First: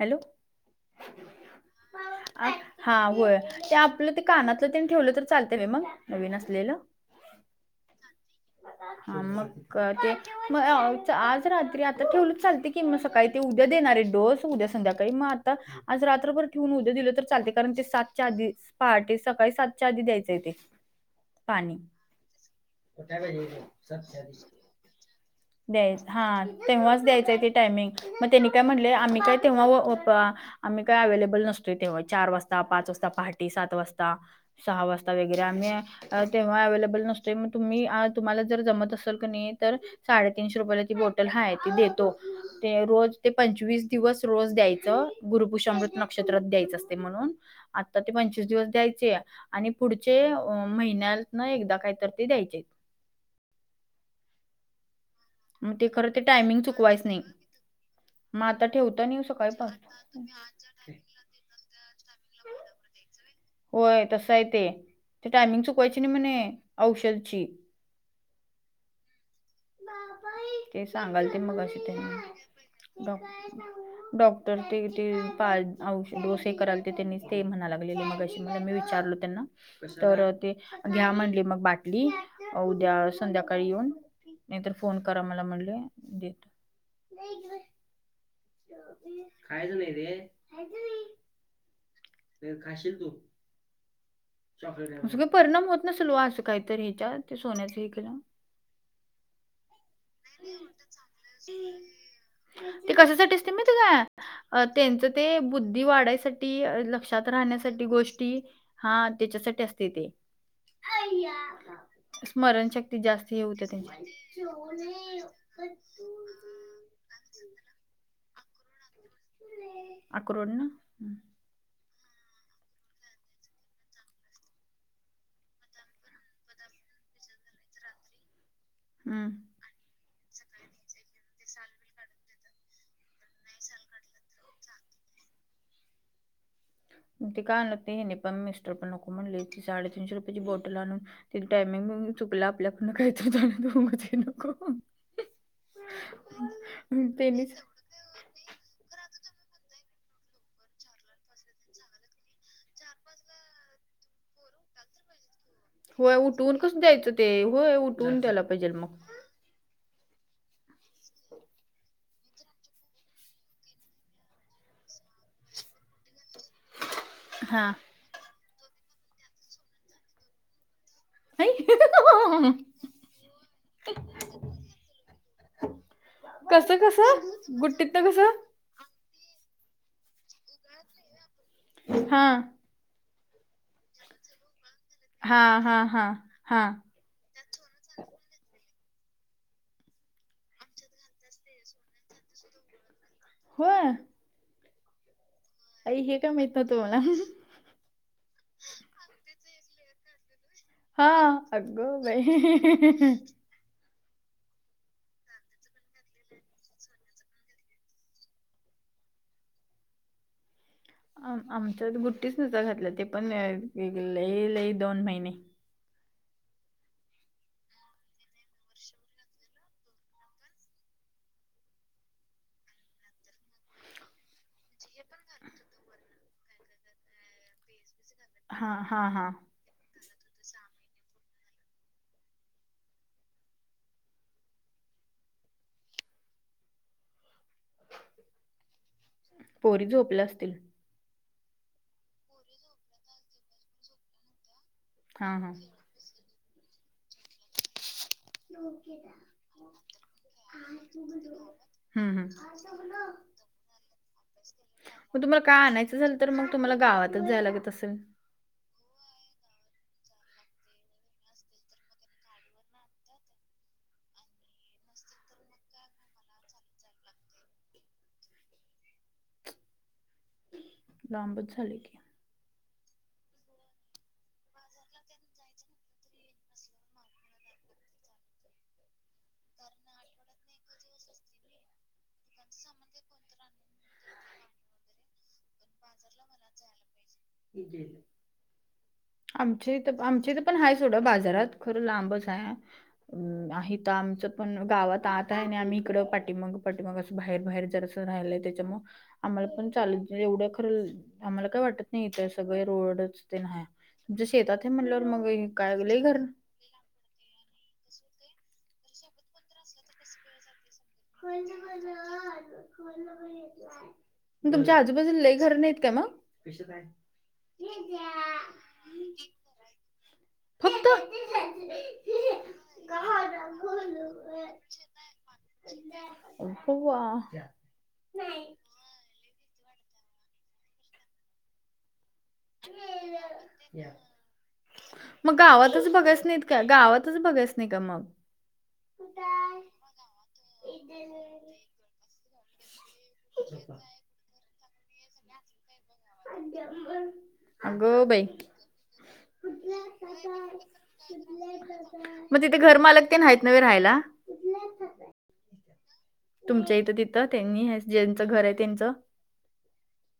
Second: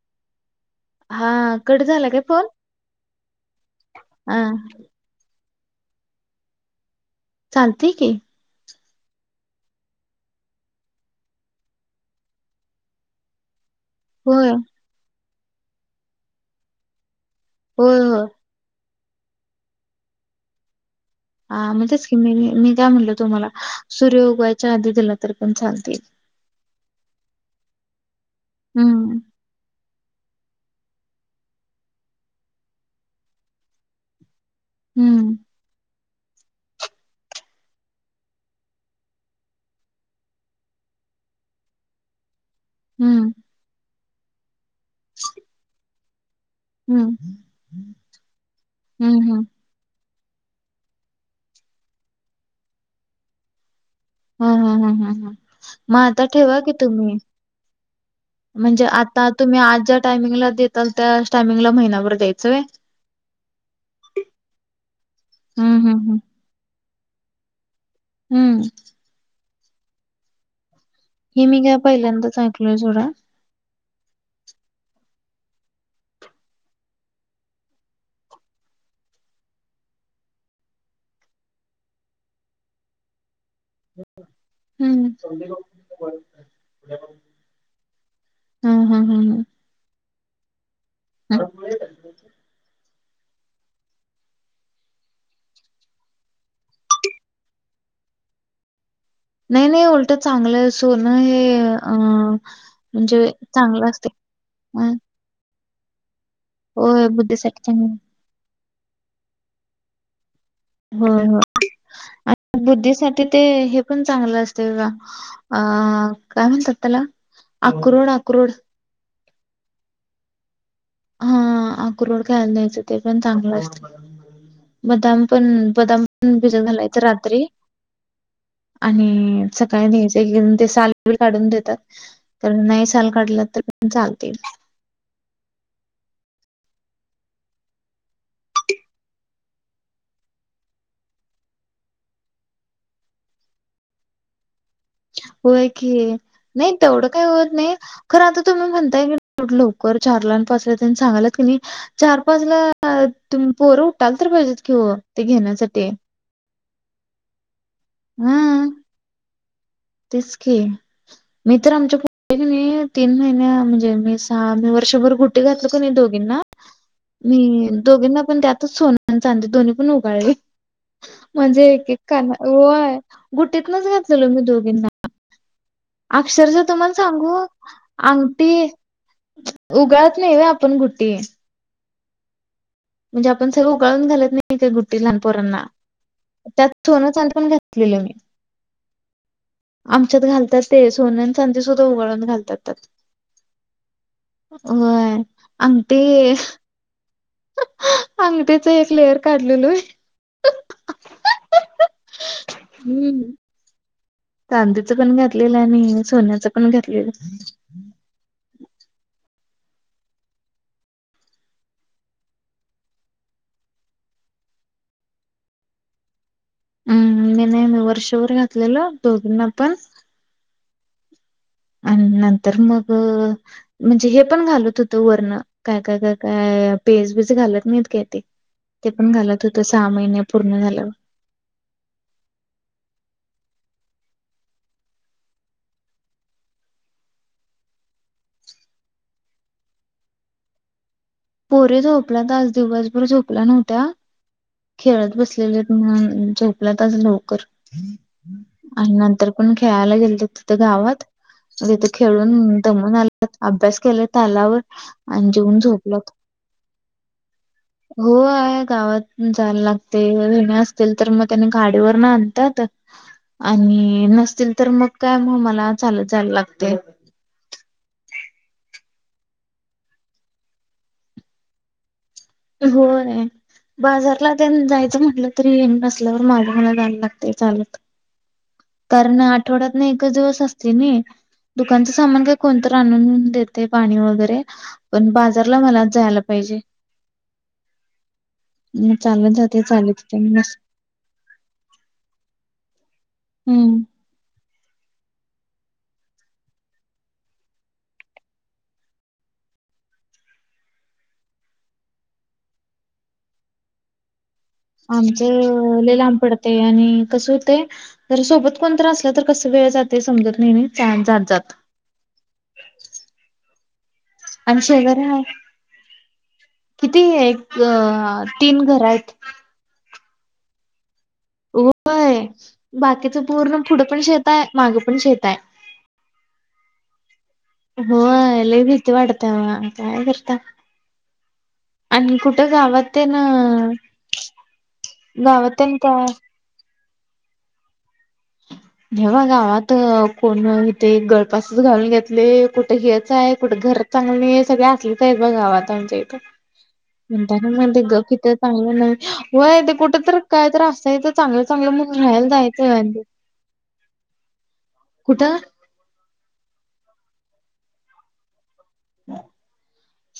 Hello. हा cut झाला काय फोन? हा होय, ते आपलं ते हा कानातलं तन ठेवलं तर चालत मग नवीन असलेलं. चालतंय की. हम्म मग ते मग आज रात्री आता ठेवलच चालतय कि मग सकाळी ते उद्या देणारे रोज होय, उद्या संध्याकाळी, मग आता आज रात्रभर ठेऊन उद्या दिलं तर चालतय, कारण ते होय, होय. सातच्या आधी पहा्टे सकाळी सातच्या आधी द्यायचंय ते. हा पाणी म्हणजेच की मी, मी काय म्हणलं तुम्हाला, सूर्य उगवायच्या आधी दिलं द्यायच हा, तेव्हाच द्यायचंय ते टायमिंग, मग त्यांनी काय म्हटले, हम्म, आम्ही काय तेव्हा आम्ही काय अवे्लेबल नसतोय तेव्हा चार वाजता पाच वाजता पहाटे सात वाजता. सहा वाजता हम्म, वगैरे आम्ही. तेव्हा अवे्लेबल नसतोय मग तुम्ही तुम्हाला जर जमत असेल कनी तर. साडेतीनशे रुपयाला ती बोटल आहे ती देतो ते रोज ते हम्म, पंचवीस दिवस रोज द्यायचे. गुरुपुषमृत नक्ष्रात द्यायच असते हम्म, म्हणून आता ते पंचवीस दिवस द्यायचे हम्म, हम्म. आणि. पुढचे महिन्यातन एकदा काही तर ते द्यायच्यात. ह ह ह ह ह ते मग खरं ते आता टायमिंग ठेवा की चुकवायच तुम्ही. नाही मग आता म्हणजे ठेवता नाही आता सकाळी तुम्ही आज ज्या पाच टायमिंगला देताल त्या टायमिंगला महिना भर द्यायचंय. होय तसं आहे ते ते टायमिंग हं, हं, चुकवायची नाही हं. म्हणे औषधींची. हम्म ते सांगाल ते हे मी काय मगाशी तेनी पहिल्यांदाच ऐकलोय सोडा. त्यांनी डॉ डॉक्टर ते ते पा औषध डोसे हे करायल ते त्यांनी ते म्हणाय लागले मग मी विचारलो त्यांना तर ते घ्या म्हटले मग बाटली उद्या संध्याकाळी येऊन नाहीतर हं. फोन करा मला म्हटले देते हं, हं, हं, खायचं नाही ते खायचं ह ते खाशील तू काही परिणाम होत नसल वो असं काहीतरी हिच्यावर ते सोन्याच हे केल्यावर नाही, नाही उलटं चांगलं आहे सोनं हे अ ते म्हणजे कशासाठी असते माहीत चांगलं हाय असते काय अ त्यांच ते बुद्धी वाढायसाठी होय लक्षात बुद्धीसाठी राहण्यासाठी चांगलं गोष्टी हा तेच्यासाठी असते ते होय होय. स्मरणशक्ती बुद्धीसाठी जास्त ते होते हे पण चांगलं त्यांची. असते बघा अ काय म्हणतात तेला आक्रोड आक्रोड आक्रोड ना हा आक्रोड खायला दयायच ते पण चांगलं असत बदाम पण बदाम पण भिजत घालायच रात्री हं. आणि सकाळी द्यायच एक एक जणं ते साल काढून देतात तर नाही साल काडलं तर चालते ते काय आणतते हिने पण मिस्टर पण नको म्हणली ती साडे तीनशे रुपयाची बोटल आणून तिचं टायमिंग बियमीग चुकलं आपल्याकडन काही तरी झालं तर नको होय कि नाही तेवढं अन् काही होत त्यांनीच नाही खर आता तुम्ही म्हणताय कनी येवढ्या लवकर चारला आणि पाचला त्यांनी सांगाल्यात कनी चार पाच ला तुम्ही पोरं उठाल तर पाहिजेत किं वो घेण्यासाठी होय उठवून कसं द्यायचं ते होय उठवून हा द्यायला पाहिजे मग तेच की मी तर आमच्या तीन महिन्या म्हणजे मी सहा मी वर्षभर गुटी घातलो कनी दोघींना मी हां. दोघीना पण त्यातच सोन आणि चांदी दोन्ही पण उगाळले आई म्हणजे एक एक काना होय गुटीतनच घातलेलो मी दूध हो अक्षरश तुम्हाला सांगू कसं अंगठी उगाळत नाही व्हय आपण गुटी हा म्हणजे आपण सगळं उगळून घालत नाही काही गुट्टी हा लहानपोरांना हा हा हा त्यात सोनं चांदी पण घाला केल मी आमच्यात घातात ते सोन्या आणि सांधे सुद्धा उघडळून घालताता त्यात. होय, होय, आई अंगठी हे का माहित ना मला. अंगठीच एक लेअर काढलय. हा अगोई, हम्म चांदीचं पण घातलेलं आणि सोन्याचं पण घातलेलं. आ आमच्या गुट्टीच नसा घातला ते पण ये लई दोन महिने. हम् मी नाही म वर्षभर घातलेल दोघीना पण आणि नंतर मग म्हणजे हे पण घालत होतं वरन काय काय काय. का पेज बीज घालत नाहीत का ते हा ते हा पण हा घालत होत सहा महिने पूर्ण झाल्यावर. पोरी झोपल्या असतील. पोरे झोपल्यात आज दिवसभर झोपल्या नव्हत्या. खेळत हा हा बसलेले म्हणून झोपल्यात आज लवकर. आणि नंतर पण खेळायला गेल त तिथ गावात तिथे हम्म खेळलो हम्म दमून आल्यात. अभ्यास केल इत तालावर मग आणि तुम्हाला जेवन काय आणायचं झोपल्यात. झालं तर मग तुम्हाला गावातच जायलागेत असेल. हो आहे गावात जायला लागते हेेणे असतील तर मग त्यानी गाडीवर न आणतात. आणि नसतील तर मग काय म मला चालत जायला लागते. लांबच झाले की, अ होय, बाजारला ते जायचं म्हटलं तरी नसल्यावर मागला जायला लागते चालत. कारण आठवड्यात ना एकच दिवस असतोय नाही. दुकानचं सामान काय कोणतं आणून देते पाणी वगैरे. पण बाजारला मला जायला पाहिजे. म चालत जात चालत येते. तेवढ्या बाजारात खरं लांबच आहे आहे तर आमच. पण गावात आत आहे आणि आम्ही इकड पाठीमाग पाठीमग असं बाहेर बाहेर जरसं राहिलंय त्याच्या मूळ. आम्हाला पण चाल एवढं खरं आम्हाला काय वाटत. नाही ते सगळे रोडच तेन हाय व जशी येतात तुमच्या शेतात हे म्हणल्यावर मग काय लय घर. ते आणि कस होते जर सोबत कोणत असलं तर कस वेळ जाते समजत नाही नाही. छान जात जात. हॅलो हॅलो फोन नबर घेतलाय. आणि तुमच्या शेजारी आजूबाजून आहे लय घर नाहीत का मग. किती एक अ तीन घर आहेत फक्त, होय बाकीच पूर्ण पुढं पण शेत आहे मागं पण शेत आहे. अवा, होय लय भीती वाटत्या बा काय करता आणि कु ''--'' ते गावात तेन आ मग गावात तेन गावातच काय. बघायच नाहीत का गावातच बघास नाही का मग. नहीं बा गावात कोण इथ एक गळपासच घालून घेतले कुठं हेच आहे कुठं घर चांग ''--'' आणि हे सगळे असलेच आहेत बा गावात आमच्या. म्हणता म्हणल अगं गप बाई इथ चांगलं व्हय कुठ तर काय तर असत. असायचं चांगलं चांगलं म्हणून राहायला मग तिथे घर जायचं मालक ते नाहीत नव्हे राहायला कुठं. तुमच्या इथं तिथं त्यांनी हे ज्यांचं घर आहे त्यांचं.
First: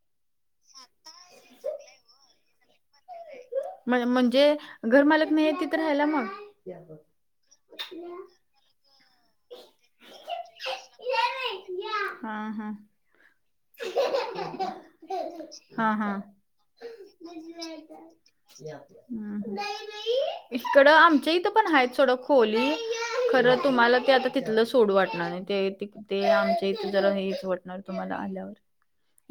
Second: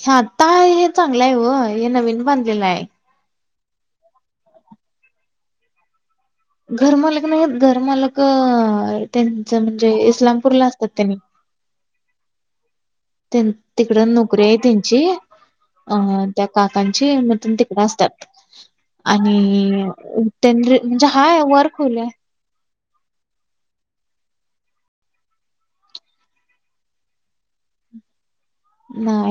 हे आत्ता आहे हे चांगलं आहे ओ, हे नवीन बांधलेलं आहे. म्ह म्हणजे घरमालक नाही आहे, तिथ राहायला मग- घरमालक नाही, घरमालक अ त्यांच म्हणजे इस्लामपूरला असतात त्यांनी. हा हा. त्यान तिकड नोकरी आहे त्यांची- हा अ हा त्या काकांची मग तिकडं असतात आणि उपेंद्र इकडं म्हणजे आमच्या हाय इथं पण वर्क आहेत होलय सोडा खोली- खरं तुम्हाला ते आता तिथलं सोडू वाटणार नाही, ते ते आमच्या इथ जरा हे इथ वाटणार. आता तुम्हाला आल्यावर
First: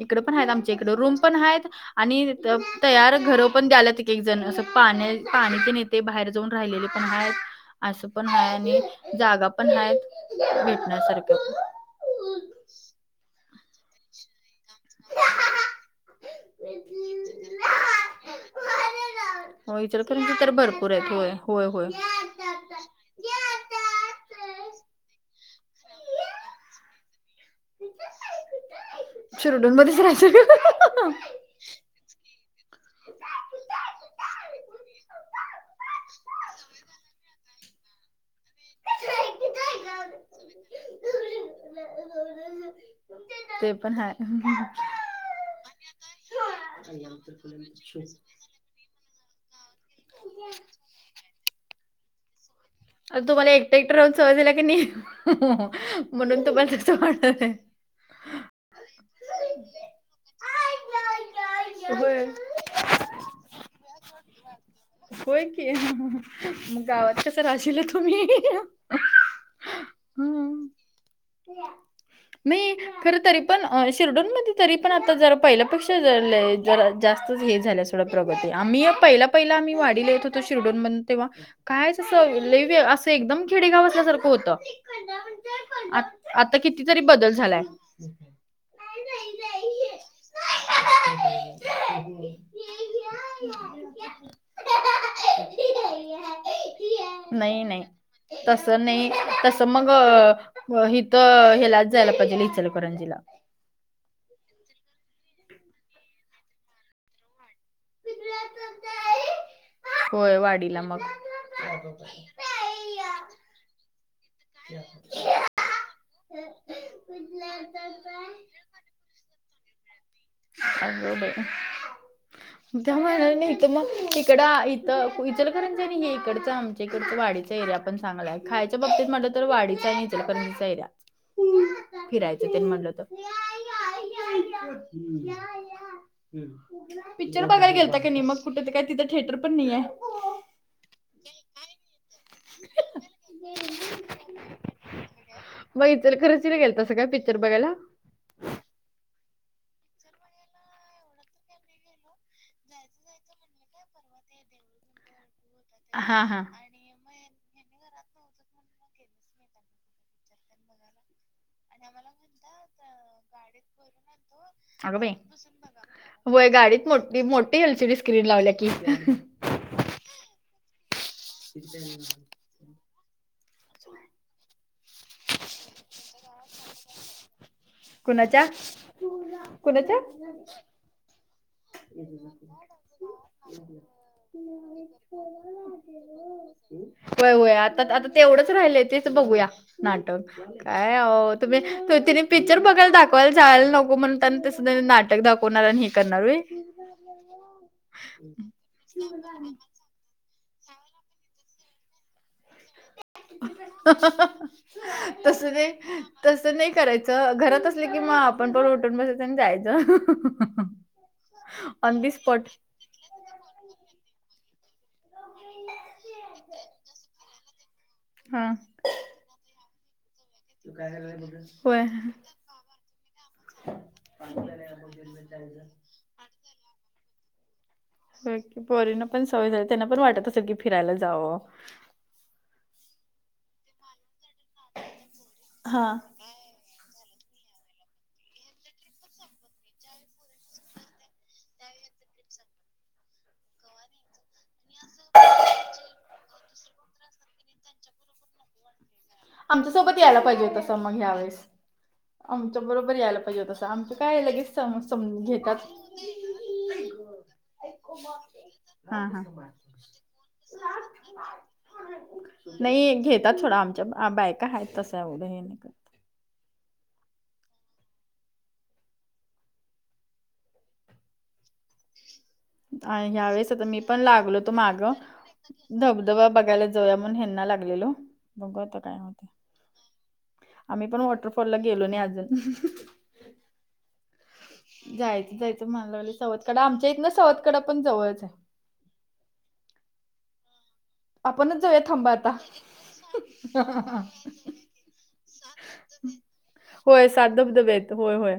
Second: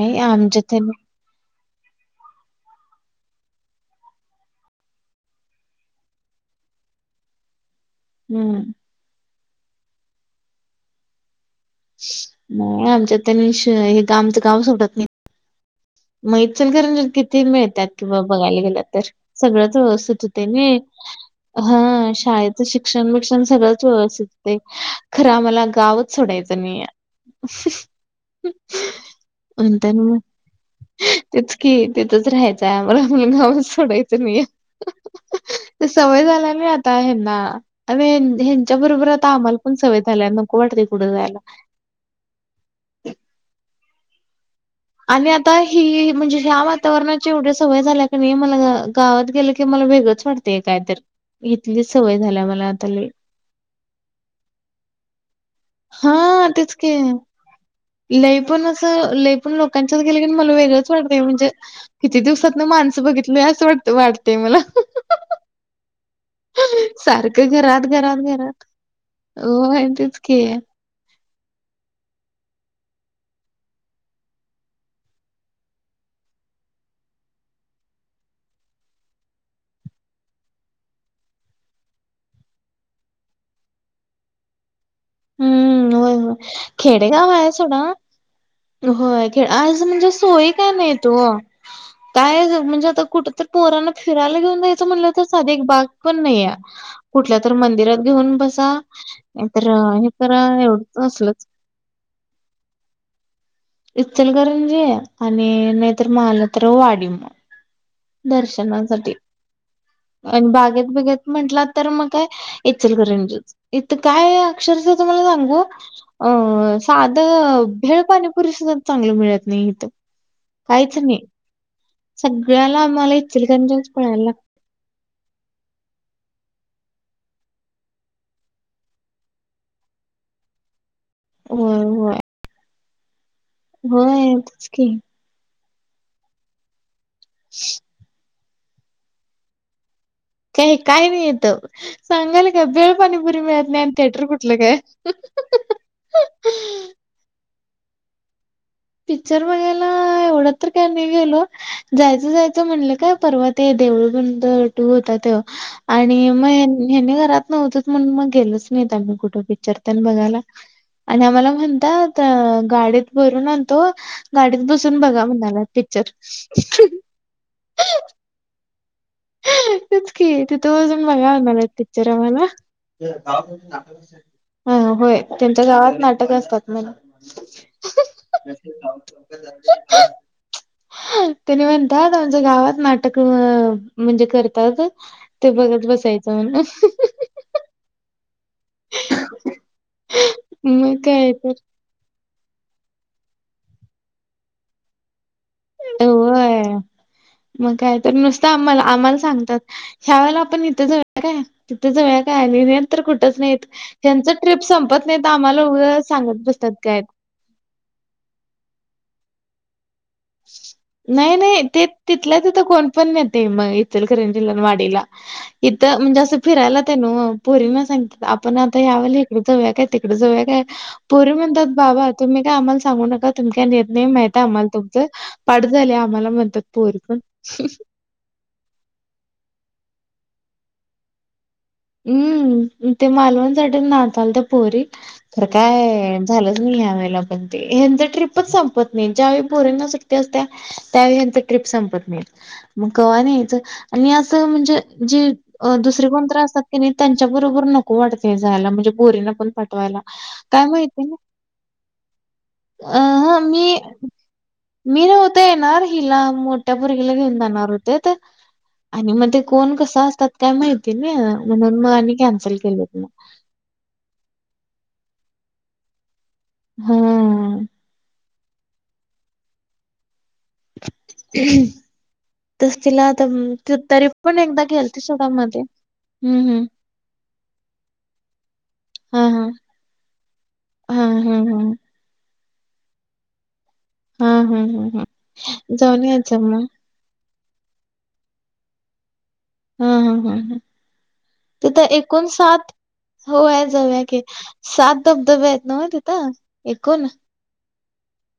इकड पण आहेत, आमच्या इकड त्यांनी रूम पण आहेत. आणि इथं तयार घर पण द्यायल्यात किती जण असं पाण्या पाणी तेन- ते बाहेर जाऊन राहिलेले पण आहेत. असं पण हाय हम्म आणि जागा पण हाय भेटण्यासारख. नाही आमच्या त्यांनी हित आमच गाव सोडत नाही. मग इंचालकरजीत किती मिळत्यात कि बघायला गेलं तर. हो सगळचं व्यवस्थित इचलकरंजी होते तर ना भरपूर आहेत होय होय होय. हा शाळेत- इथं शिक्षण बिक्षण सगळंच व्यवस्थित हुतय खरं आम्हाला गावच सोडायचं नाहीय. [inaudible] शिरडूनमध्येच मग राहायचं ग- तेच की तिथंच राहायचं आहे आम्हला गावचं सोडायचं नाही आहे. ते सवय झाल्या नी आता ह्यांना आणि- ह्यांच्या बरोबर आता आम्हाला पण सवय झाल्या नको वाटते कुढं जायला. ते पण हाय. [inaudible] आणि आता ही म्हणजे ह्या वातावरणाची एवढी सवय झाल्या, की नाही मला गावात गेलं की मला वेगळचं मी वाटतंय काय तर इथलीचं सवय झाल्या मला आता लई. तर तुम्हाला एकटं एकटं राहून सवज झाल्या की, नाही म्हणून हा तेच तुम्हाला की तसं वाटत आहे. लई पण असं लई पण लोकांच्यात गेलं की नाही, मला वेगळंच वाटतं म्हणजे किती होय दिवसात न माणसं बघितल. लई असं हे वा वाटते मला होय की मग गावात सारख- कसं ते राहशील घरात घरात तुम्ही घरात हो तेच की- [inaudible] मी खर तरी पण शिर्डूनमध्ये तरी पण आता जरा पहिल्या पेक्षा घरी लई आहेत. जरा जास्तच हे झाल्या सोडा प्रॉपर्टी, आम्ही येऊन पहिला पहिला आम्ही वाडीला येत होतो शिर्डोनमधे तेव्हा- कायच असं लई वेगळं असं एकदम खेडेगाव असल्यासारखं होतं. आ हो होय आता कितीतरी खेडेगाव बदल आहे झालाय सोडा. होय खेड आणि असं म्हणजे सोयी काय नाहीत ओ. काय असं म्हणजे आता कुठ तरी पोरांना फिरायला घेऊन जायंच म्हटलं तर साधं एक बाग पण नाही आहे. कुठल्या तर नाही नाही मंदिरात घेऊन बसा, नाही तर हे करा अ- तर ह्यालाचं जायला पाहिजेल इचलकरंजीला. इचलकरंजी आणि नाहीतर मानलं तर वाडी मग- दर्शनासाठी. होय आणि वाडीला बागेत मग बिगेत म्हंटला तर मग काय इचलकरंजीचं. इथं काय अक्षरशा तुम्हाला सांगू, अ साधं भेळ पाणीपुरी सुधा- चांगलं मिळत नाही इथं, काहीच नाही सगळ्याला- [inaudible] आम्हाला हां इचलकरंजीच पळायला लाग इथं इचलकरंजी आहे कणी आमच्या इकडचं वाडीच एरिया पण चांगला आहे खायचं त्याच्या बाबतीत मला तर वाढीचा नाही त्या इचलकरंचा एरिया. होय होय फिरायचं ते म्हटलं तर. होय तेच की. पिक्चर बघायला गेलता का नाही मग कुठे काय तिथं थिएटर पण नाहीये? का काय नाही येत. सांगायलोय काय भेळ पाणीपुरी मिळत नाही आणि थिएटर कुठलं काय? चर बघाला. पिक्चर बघायला एवढं तर काय नाही गेलो जायचं जायचं म्हणलं काय परवात ते देऊळ बंद टू होत ते हा आणि हा मग हनी घरात नव्हत म्हणून मग गेलच नाही आमही कुठ पिक्चर तर बघायला आणि आम्हाला म्हणतात गाडीत भरून तो गाडीत बसून अगं बाई बघा म्हणाला पिक्चर. वय गाडीत मोठी मोठी एलसीडी स्क्रीन लावला की. तेच कि तिथ बसून बघा म्हणालेत पिक्चर आम्हाला. ह होय त्यांच्या गावात नाटक असतात म्हला. कुणाच्या कुणाच्या [inaudible] तेनी म्हणतात आमच्या गावात नाटक अ म्हणजे करतात ते बघत बसायचं म्ह. होय हो आता आता तेवढंच राहिल तेच बघूया नाटक मग काय तुम्ही तर तिने. पिक्चर बघाय दाखवायला जायला नको म्हणून त्यांना तेसध नाटक दाखवणार आणि हे करणार. होय मग काय तर नुसत आम्हाला आम्हाला सांगतात. ह्या वेळेला आपण इथे जावूया काय तिथे जावूया. काय नेत तर कुठंच नाही त्यांच ट्रीप संपत नाहीत तसं आम्हाला नाही उगाच सांगत तसं नाही बसत्यात काय पण. करायचं घरात की मग आपण पण उठून बसायच आणि जायचं. नाही नाही ते ऑन दी तिथल्या स्पॉट तिथ कोण पण नेतय मग इचलकरंजी वाट इथ म्हणजे अस फिरायला तेन ओ पोरीना सांगतात हा आपण आता यावेळी जावूया काय तिकडे जाऊया काय पोरी म्हणतात होय बाबा तुम्ही काय आम्हाला सांगू नका मी काय आम्हाला नेत नाही माहिती आम्हाला तुमचा पाठ झाला. आम्हाला म्हणतात पोरी पण. हो पोरींना पण सवय झाली त्यांना पण वाटत असेल की फिरायला जावं. हम्म ते मालवणसाठी नाचालत्या आल पोरी तर हा. काय झालंच नाही ह्या वळेला पण ते ह्यांच ट्रिपच संपत नाही ज्यावेळी पोरिंना सुट्टी असतिया. त्यावेळी ह्यांच ट्रीप संपत नाही. मग कवा न्यायच आणि असं म्हणजे जी दुसरे कोण तरी असतात. त्यांच्याबरोबर नको वाटते जायला म्हणजे पोरींना पण आमच्यासोबत पाठवायला यायला पाहिजे काय होत्यासा मग माहिती त्यावेेळेस आमच्या बरोबर अ यायला ह पाहिजे मी होत्यासा आमचं काय लगेच सम मी समजून नव्हते घेतात. येणार हिला मोठ्या पोरगीला घेऊन जाणार होतेत. हा आणि हा. मग ते कोण कसं असतात काय माहिती ना नाही घेतात सोडा आमच्या बायका आहेत तसं एवढं काय हे नाही. करत. हा. हम् [unintelligible] ह्या वेळेस आता मी पण तरी लागलो तो एकदा माग गेलती सोडा मध्ये धबधबा हम्म बघायला. हम्म जावूया म्हणून हेना लागलेलो बघूया आता काय हा होतय हा आम्ही पण हा हा वॉटरफॉलला हा गेलो नाही अजून हा हा हा हा जायचं जायचं जाऊन म्हणालागलोय यायचं सवतकडा मग आमच्या इथन सवतकडा पण जवळच आहे. हा हा हा ह आपणच तर जाऊया तर थांबा एकोण आता. सात होय जाऊया की सात धबधबे आहेत नव्हं तिथं एक होय सात धबधबे आहेत. होय होय.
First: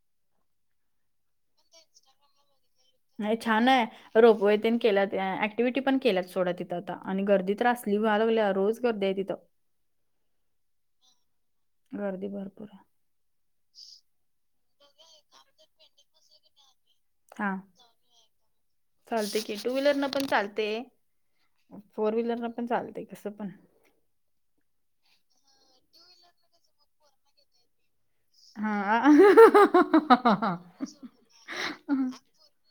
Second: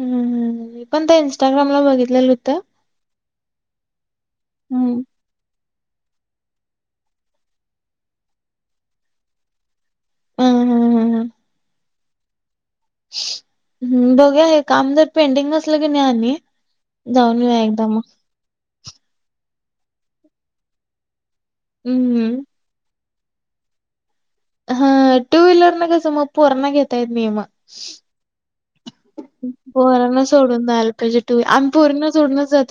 ह ह मी पण ते इंस्टाग्रामला बघितलेलं होतं. हाय छान आहे रोपवे तेन हम्म केल्यात. एक्टिव्हटी पण केल्या सोडा तिथं आता आणि गर्दी तर असली व्हालागल्या रोज गर्दी आहे तिथं हम हम हम. गर्दी भरपूर आहे. ह बघूया हे काम जर पेंडिंग नसल कणी आणि जाऊन हा येऊया एकदा मग चालतय की टू व्हीलर न पण चालते. फोर व्हीलर हम्म न पण चालतय कसं पण हा टू व्हहीलर न कस मग पोरांना घेता येत नाही मग पोराना सोडून हा जायला पाहिजे आम्ही पोरीना सोडूनच जातोय.